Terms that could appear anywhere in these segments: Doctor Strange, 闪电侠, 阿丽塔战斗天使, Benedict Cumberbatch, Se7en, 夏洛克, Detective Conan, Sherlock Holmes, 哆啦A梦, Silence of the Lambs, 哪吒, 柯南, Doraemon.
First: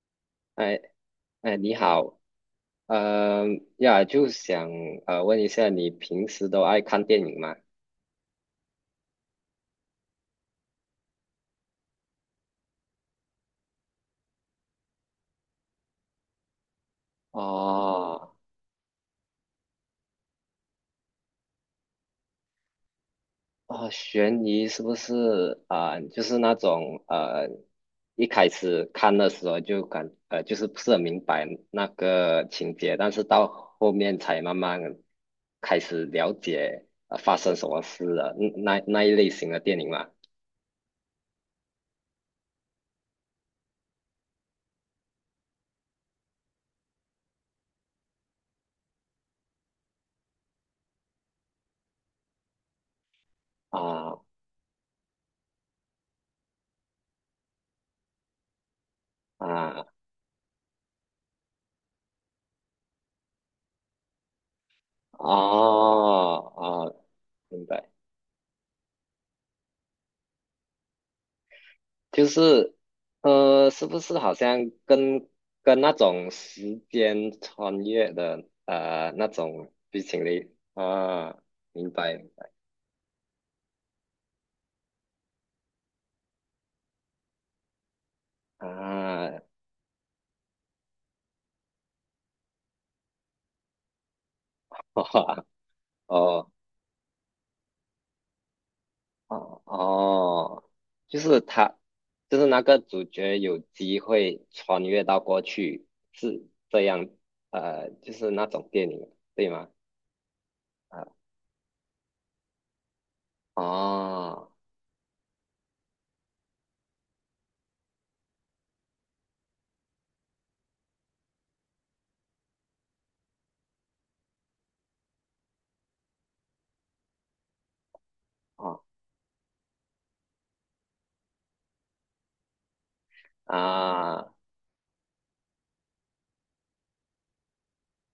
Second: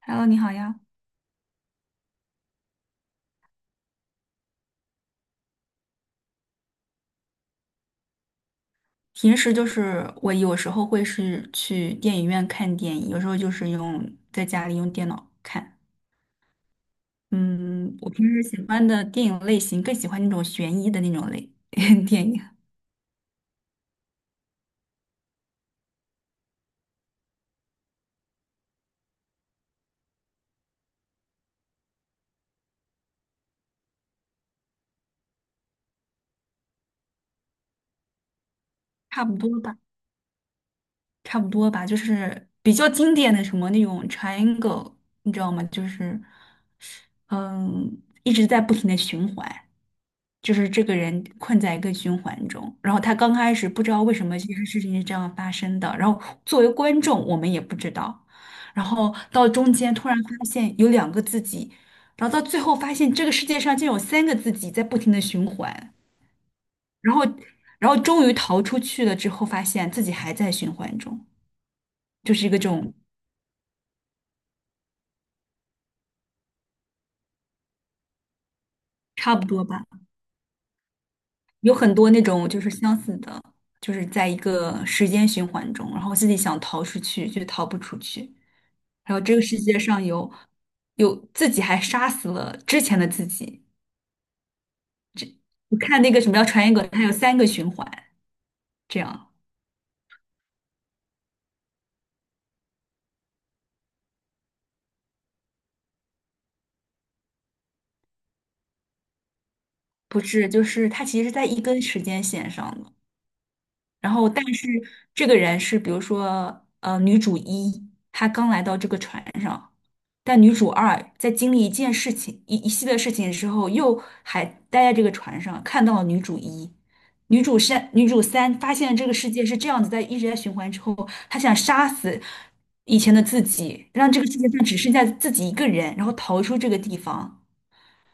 Hello，你好呀。哎哎，你好，呃呀，就想问一下，你平时都爱看电影吗？平时就是我有时候会是去电影院看电影，有时候就是用在家里用电脑看。嗯，我平哦时喜欢的电影类型更喜欢那种悬疑的那种类 电影，哦，悬疑是不是啊、就是那种一开始看的时候就是不是很明白那个情节，但是到后面才慢慢开始了解发生什么事了，那一差类不型的多吧。电影嘛。差不多吧，就是比较经典的什么那种 triangle，你知道吗？一直在不停的循环，就是这个人困在一个循环中，然后他刚开始不知道为啊什么这件事情是这样发生的，然后作为观众我们也不知道，然后到中啊间突然发现有两个自己，然后到最后发现这个世界上竟有三个自己在不停的哦循环，哦，然后明白。然后终于逃出去了之后，发现自己还在循环中。就就是一个这是，种是不是好像跟跟那种时间穿越的那差不多种吧，剧情里啊，有明很多白那明种白就是相似的，就是在一个时间循环中，然后自己想逃出去却逃不出去，然后这啊，个世界上有自己还杀死了之前的自己。哇我看那个什么叫哦传言梗，它有三个循环，这样。哦哦，就是他，就是那个主角有机会穿越到过去，是这样，就是那种电影对吗？不是，就是它其啊实是在一根时间线上的。然后但哦是这个人是比如说女主一，她刚来到这个船上，但女主二在经历一件事情一系列事情之后，又还待在这个船上，看到了女主一。女主三，女主三发哦现这个世界是这样子，在一直在循环之后，她想杀死以前的自己，让这个啊世界上只剩下自己一个人，然后逃出这个地方。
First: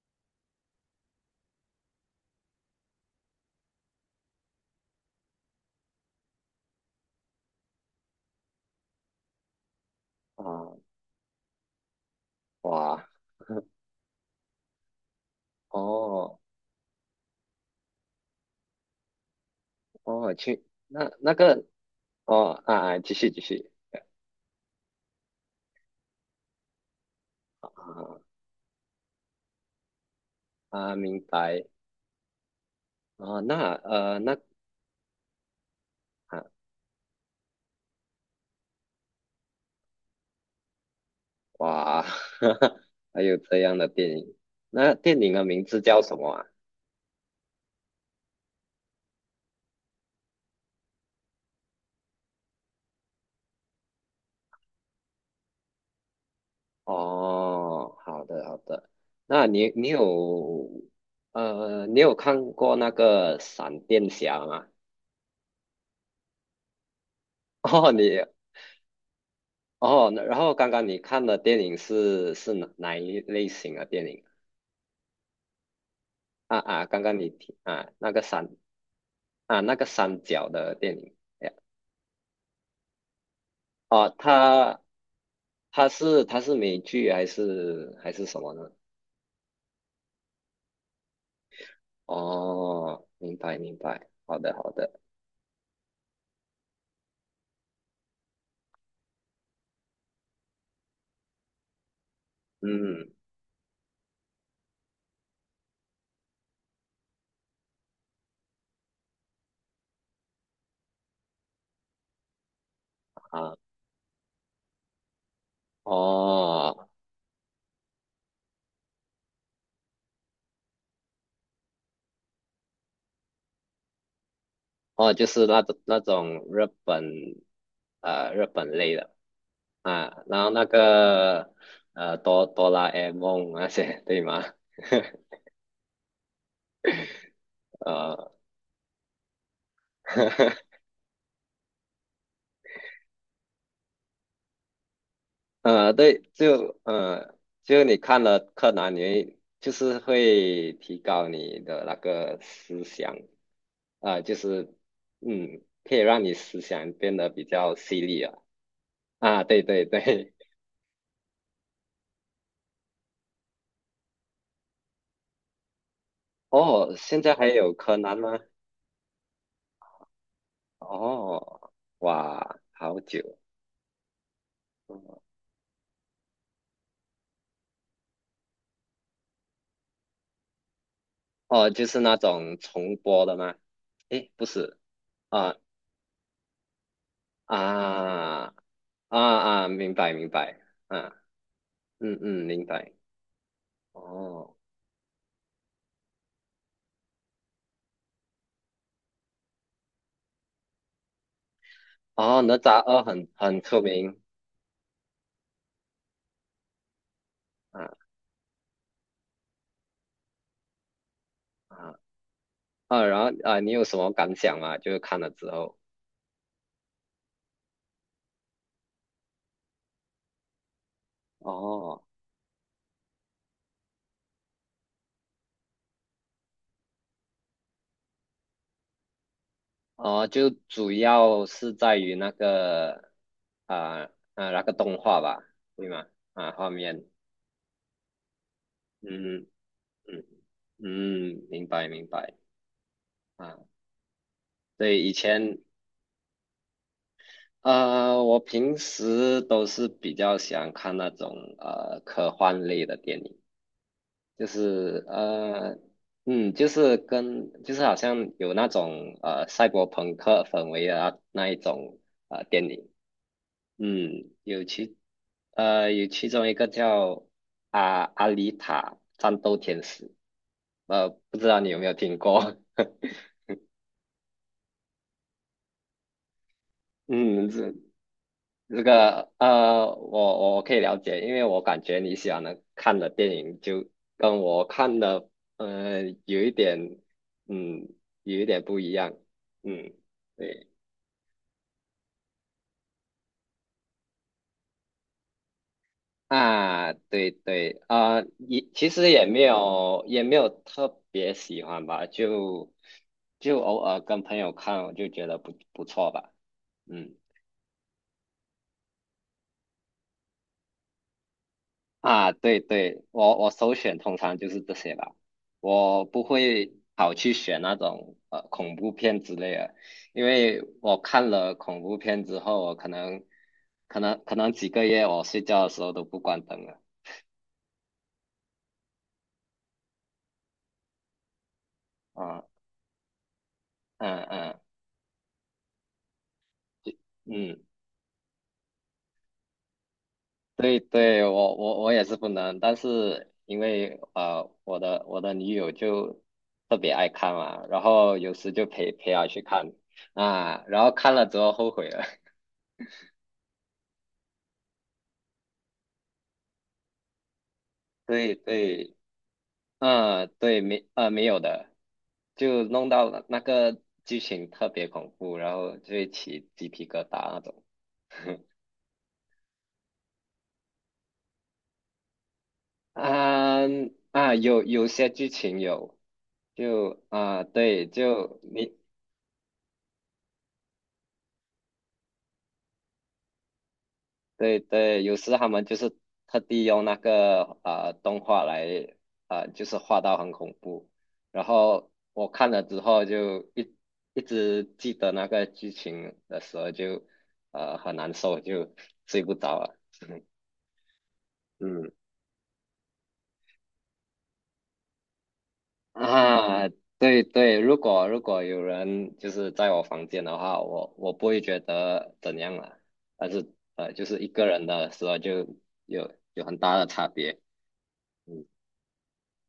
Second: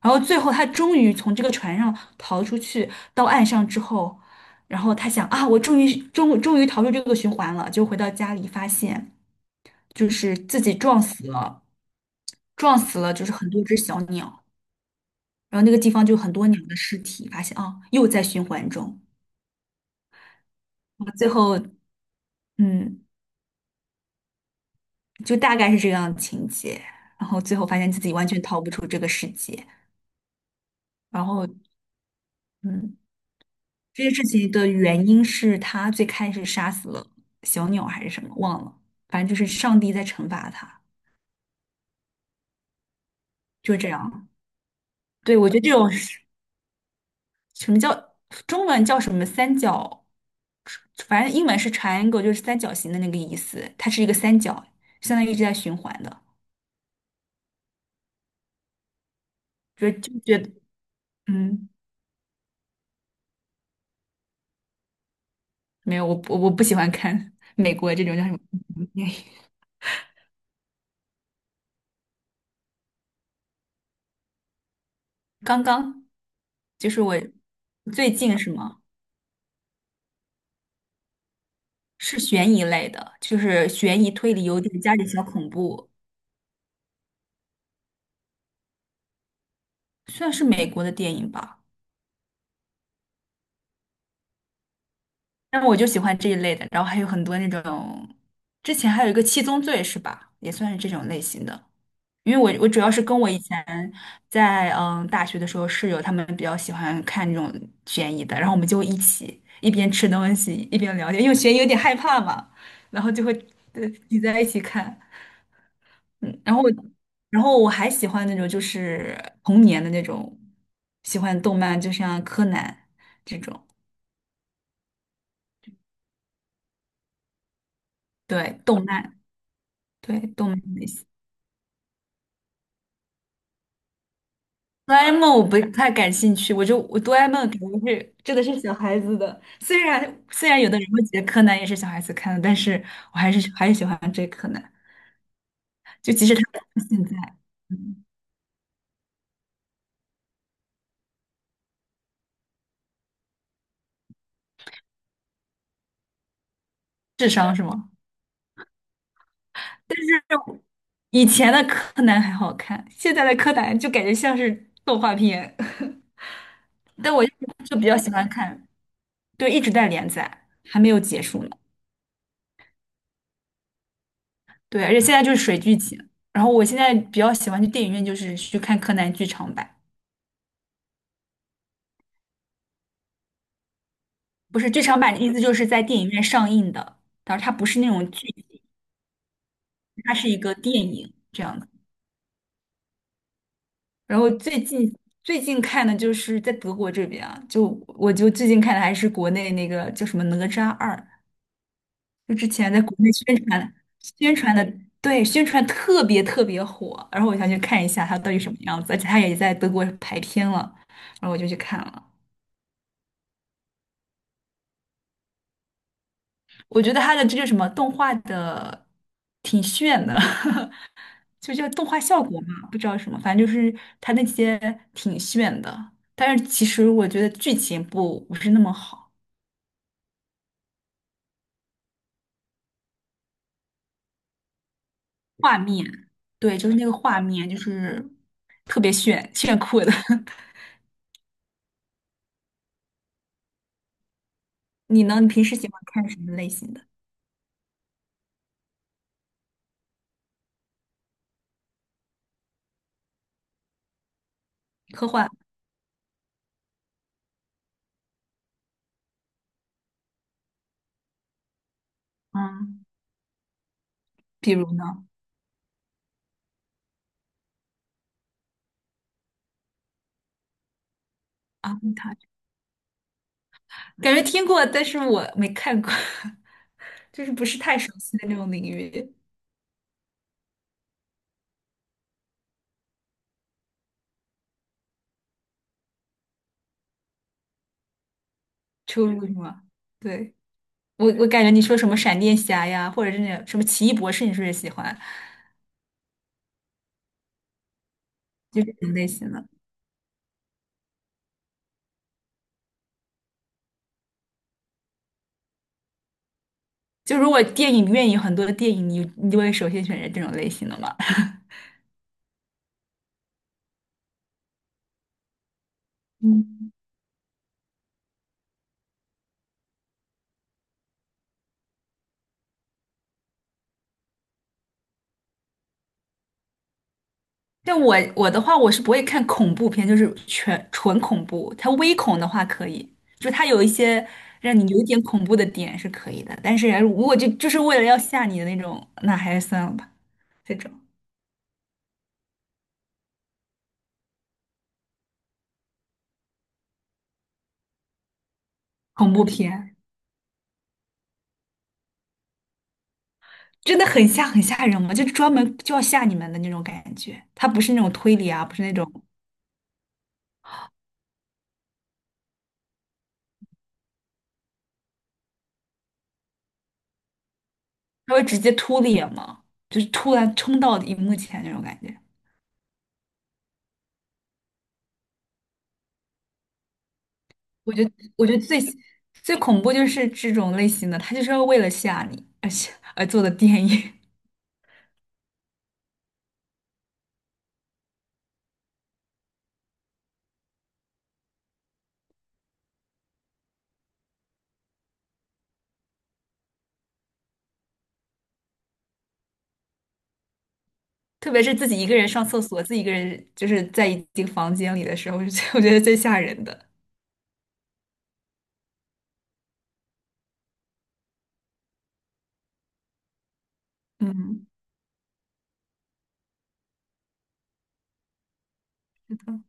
然后最后他终于从这个船上逃出去，到岸上之后，然后他想啊，我终于逃出这个循环了，就回到家里发现就是自己啊撞死了，撞死哇 了就是很 多只小鸟，然后那个地方就很哦。多鸟的尸体，发现啊又在循环中，哦，去然那后最那后个哦啊啊，嗯继续继续就大概是这样的情节，然后最后发啊现自己完全逃不出这个世界，啊，明然后白嗯。啊，那这件事那情的原因是他最开啊始杀死了小鸟还是什么，忘了，反正就是上帝在惩罚他，哇，还有这就样的这电样。影，那电影对，的我觉得名这字种叫什是么啊？什么叫中文叫什么三角，反正英文是 triangle，就是三角形的那个意思，它是一个三角，相当于一直在循环的，哦，好的好的，那你就觉得有嗯，你有看过那个闪电侠吗？没有，我不喜欢看 美哦国这种你叫什么 哦，那然后刚刚你看的电影是哪一类型的电影？刚刚啊啊，就是刚我刚你听啊那最个近闪。是吗？啊，那个三角的电影，哎呀是悬疑类的，就是悬疑哦，推理，有点他加点小恐他怖，是他是美剧还是什么呢？算是美国的电影吧。哦，明白明白，好的好的，但我就喜欢这一类的，然后还有很多那种，之前还有一个《七宗罪》是吧？也算是这种类型的。因为我主要是嗯跟我以前在大学的时候室友他们比较喜欢看这种悬疑的，然后我们就会一起一边吃东西一边聊天，因为悬疑有点害怕嘛，然后就会啊，呃挤在一起看。嗯，然后哦我还喜欢那种就是童年的那种，喜欢动漫，就像柯南这种，哦，就是那种日本日对，本动类的漫，对，啊，然后动漫那类型。个哆啦 A 梦那些对吗？哆啦 A 梦 我不太感兴趣，我哆啦 A 梦肯定是呃 真的是小孩子的，虽然 虽然有的人会觉得柯南也是小孩子看的，但是我还是喜欢追柯南，就对，即使他就现在，就你嗯，看了柯南，你会就是会提高你的那个思想，啊、就是嗯，可以让你思想变得智比商是较吗？犀利啊。啊，对对对，以前的柯南还好看，现在的柯南就感觉像是动画片。哦，但现我在还有就比柯较喜南欢吗？看，对，一直在连载，还没有结束呢。哦，哇，好久，对，而且现在就是水剧情。然后我现在比较喜欢去电影院，就是去看柯南剧场版，哦，就是那种重播的吗？诶，不不是是，剧场版的意思就啊是在电影院上映的，但是它不是那种剧啊啊集，啊，明白它明是一个白，电影啊，这样的。嗯嗯，明白。然后哦。最近看的就是在德国这边啊，就我就最近看的还是国内那个叫什么《哪吒二》，就哦，之哪前吒在国二内很很出名宣传的，对，宣传特别特别火，然后我想去看一下啊它到底什么样子，而且它也在德国排片了，然后我就去看啊了。啊！然后啊，你有什么感想吗？就是看了之后，我觉得他的这个什么动画的挺炫的，就叫动画哦效果嘛，不知道什么，反正就是他那些挺炫的，但是其实我觉得剧情不是那么好，哦，就主要是在于那个啊啊那个动画吧，画面，对吗？啊，对，就画是那个面，画面就是特别炫嗯炫酷的。嗯 嗯，明白明白啊。对，你以呢？你平时前喜欢看什么类型的？啊，我平时都是比较喜欢看那种科幻类的电影。就是科幻。嗯，就是跟就是好像有那种赛博朋克氛围的啊那一种电嗯，影，嗯，比有如其呢？有其中一个叫阿丽塔战斗天使，不知道你阿有没布有塔听过？感觉听过，但是我没看过，就是不嗯，是这。太熟悉的那种领这域。个我可以了解，因为我感觉你喜欢的看的电影就跟我看的，有一点，嗯，有一点不一出样，入是吗？嗯，对，对我感觉你说什么闪电侠呀，或者是那种什么奇异博士，你是不是也喜欢？啊，对对啊，就也是这其种类实也型没的。有也没有特别喜欢吧，就偶尔跟朋友看，我就觉得不错吧，嗯。就如果电影院有很多的电影，你就会首先选择这种类型的嘛？啊，对对，我首选通常就是这些吧，我不嗯会跑去选那种恐怖片之类的，因为我看了恐怖片之后，我可能几个月我睡觉的时候都不关灯了，但我的话，我是不会看恐怖片，就是全纯恐怖。它微恐的啊话可以，就它有一些嗯让嗯你有点恐怖的点是可以的。但是如果就嗯，是为了要吓你的那种，那还是算了吧。这种对对，我也是不能，但是因为我的女友就特别爱看嘛，然后有时就陪陪恐怖她去看片啊，然后看了之后后悔了。真的很吓人嘛，就是专门就要吓你们的那种感觉。它不是那种推理对啊，不是那种对，嗯，对，没，没有的，就弄到了那个剧情特别恐怖，然后就会起鸡皮疙瘩那种。它会直 接突脸嘛，就是突然冲到荧幕前那种感觉。啊啊，有些剧情有，就啊，我觉对，得，我觉得就最你最恐怖就是这种类型的，他就是要为了吓你而吓而做的电影，对对，有时他们就是特地用那个啊、动画来啊就是画到很恐怖，然后我看了之后就一直记得那个剧情的时候就很难受，就睡不着了。特别是自己一嗯个人上厕所，自己一个人就是在一个房间里的时候，是最 我觉得最吓人的。啊，对对，如果有人就是在我房间的话，我不会觉得怎样了，但是就是一个嗯，人的时候就有有很大的差别。嗯。是的。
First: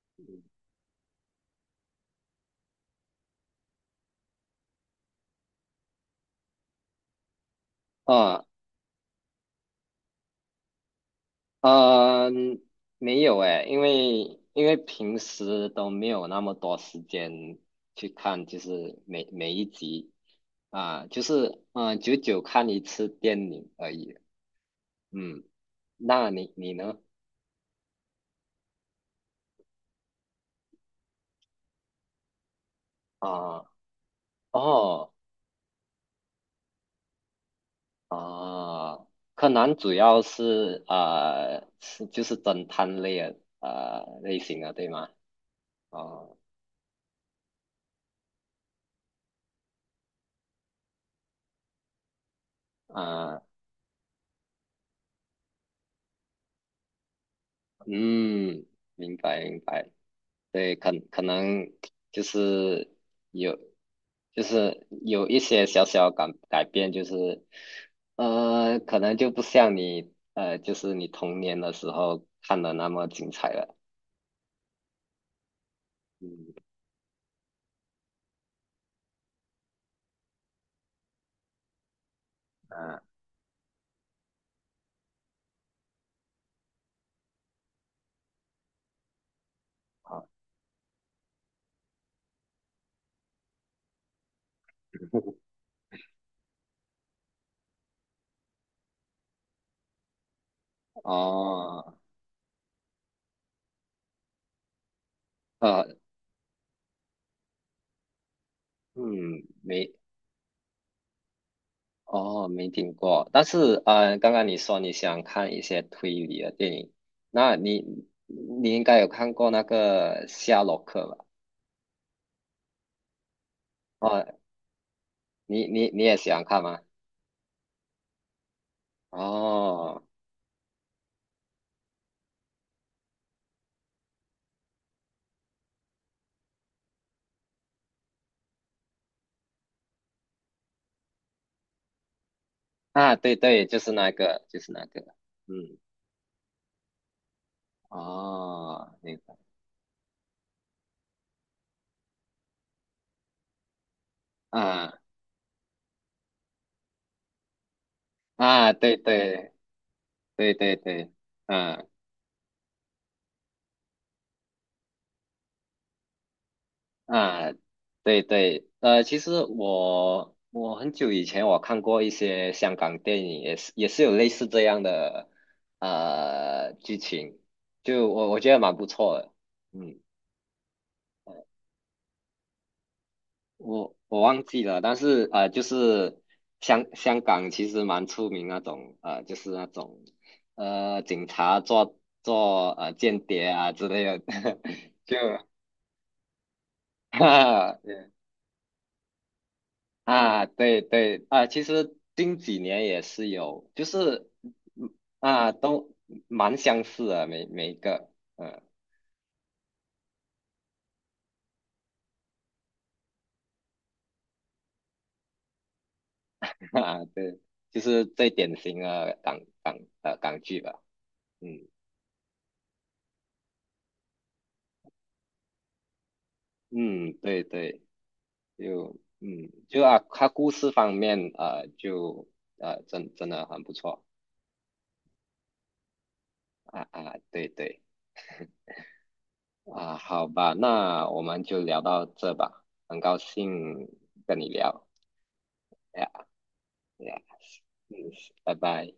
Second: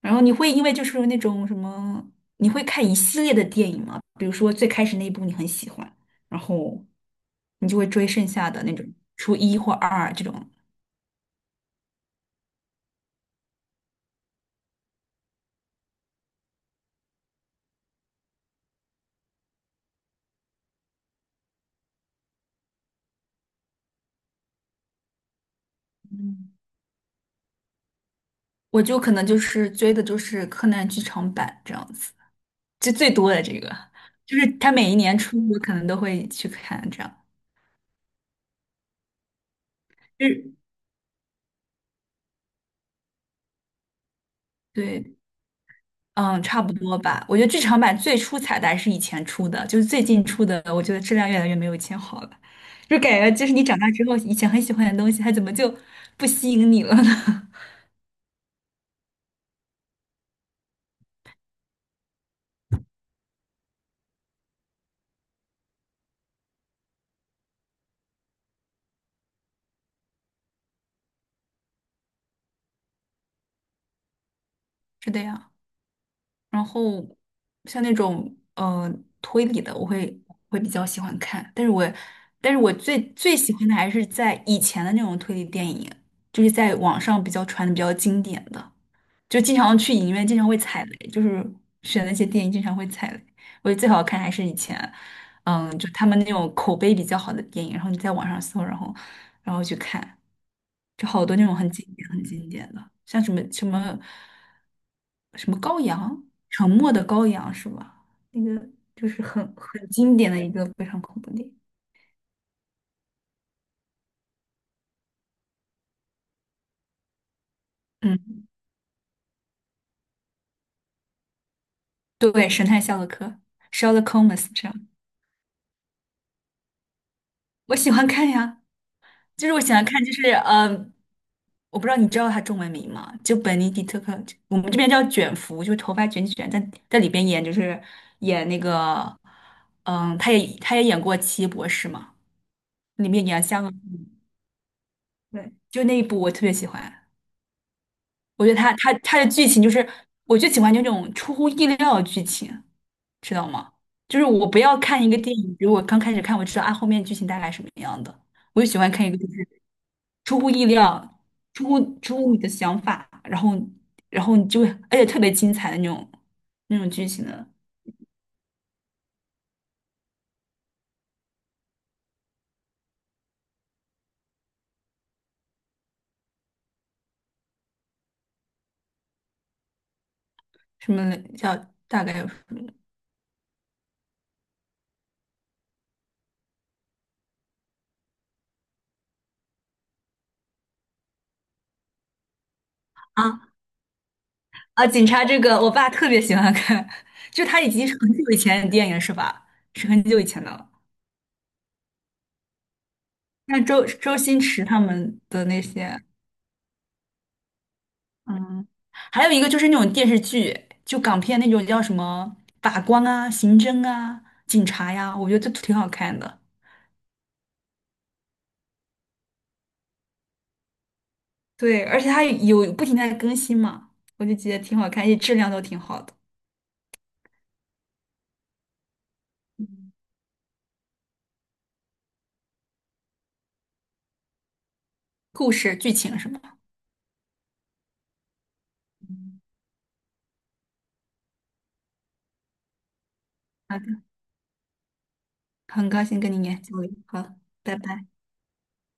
然后你会因为就是那种什么，你会看一系列的电影吗？比如说最开始那一部你很喜欢，然后你就会追剩哦，下的那种，初一或二这种。嗯，没有诶，因为平时都没有那么多时间去看，就是每一集啊，就是嗯，久久看一次电影而已。嗯，那你嗯，你呢？我就可能就是追的就是柯南剧场版这样子。就最多的这啊，个，就是他每一哦年出，我可能都会去看这样。啊，柯南主要日，就是侦探类的类型的，对吗？对，哦嗯，差不多吧。我觉得剧场版最初彩蛋是以前出的，就是最近出的，我觉得质量越来越没有以前好了。就感觉啊，就是你长大之后，以前很喜欢的东西，它怎么就不吸引你了呢？嗯，明白明白。对，可能就是有，就是有一些小小改变，就是可能就不像你就是你童年的时候看的那么精彩了。是的呀。嗯然后像那种推理的，会比较喜欢看，但是我啊，最最喜欢的还是在以前的那种推理电影，就是在网上比较传的比较经典的。就经常去影院，好经常会踩雷，就是选那些电影经常会踩雷。我觉得最好看还是以前，嗯，就他们那种口碑比较好的电影，然后你在网上搜，然后去看，就好多那种很哦，经典、很经典的，像什么什么羔呃，羊，沉默的羔羊是吧？那个就是嗯，很没，经典的一个非常恐怖电影。哦，没听过。但是刚刚你说你想看一些推理的电影，那你嗯，你应该有看过那个《夏洛克》吧？对，神探夏洛克 （Sherlock h o 哦，m e s 这样，你也喜欢看吗？我喜欢看呀。就是我喜欢哦，看，我不知道你知道他中文名吗？就本尼迪特克，我们这边叫卷福，就是头发卷卷，在里边演就是演那个，嗯，他也演过《奇异博士》嘛，里啊，面对演香对，港，就是那个，对，嗯，就那一部我特别喜欢，我觉得哦，那他的个，剧情就是我就喜欢那种出乎意料的剧情，知道吗？就是我不要啊看一个电影，比如我刚开始看，我知道啊后面剧情大概什么样的，我就啊，喜欢对看一个。就是。对出乎对意对对，料，出嗯乎出乎你的想法，然后你就会而且特别精彩的那种剧情的，啊，对对，其实我很久以前我看过一些香港电影，也是有类似这样的剧情，就我觉得蛮不错的，嗯什么叫大概有什么我忘记了，但是就是香港其实蛮出名那种就是那种警察做间啊谍啊之类的，啊？警就 察这个，我爸特别喜欢看，就他已啊经是对很久以前的电影了是吧？是很久以前啊的了。对对啊，其实近几年也是那有，就周是星驰他嗯们的啊那都些，蛮相似的每每一个嗯 嗯，还有一个就是那种电视剧，就港片那种叫什么法官啊、刑侦啊、警察呀，我觉得都挺好看的。啊对，就是最典型的港剧吧，嗯对，而且它有不停地在更新嘛，我就觉得挺好看，而且质量都挺好的，嗯对对。就嗯，就啊，它故事方面啊，就真的很不错故事、剧情什么的。啊啊，对对啊，好吧，那我们就聊到这吧，很高好兴的，跟你聊很高呀兴跟你研究，呀，好，拜嗯，拜。拜拜。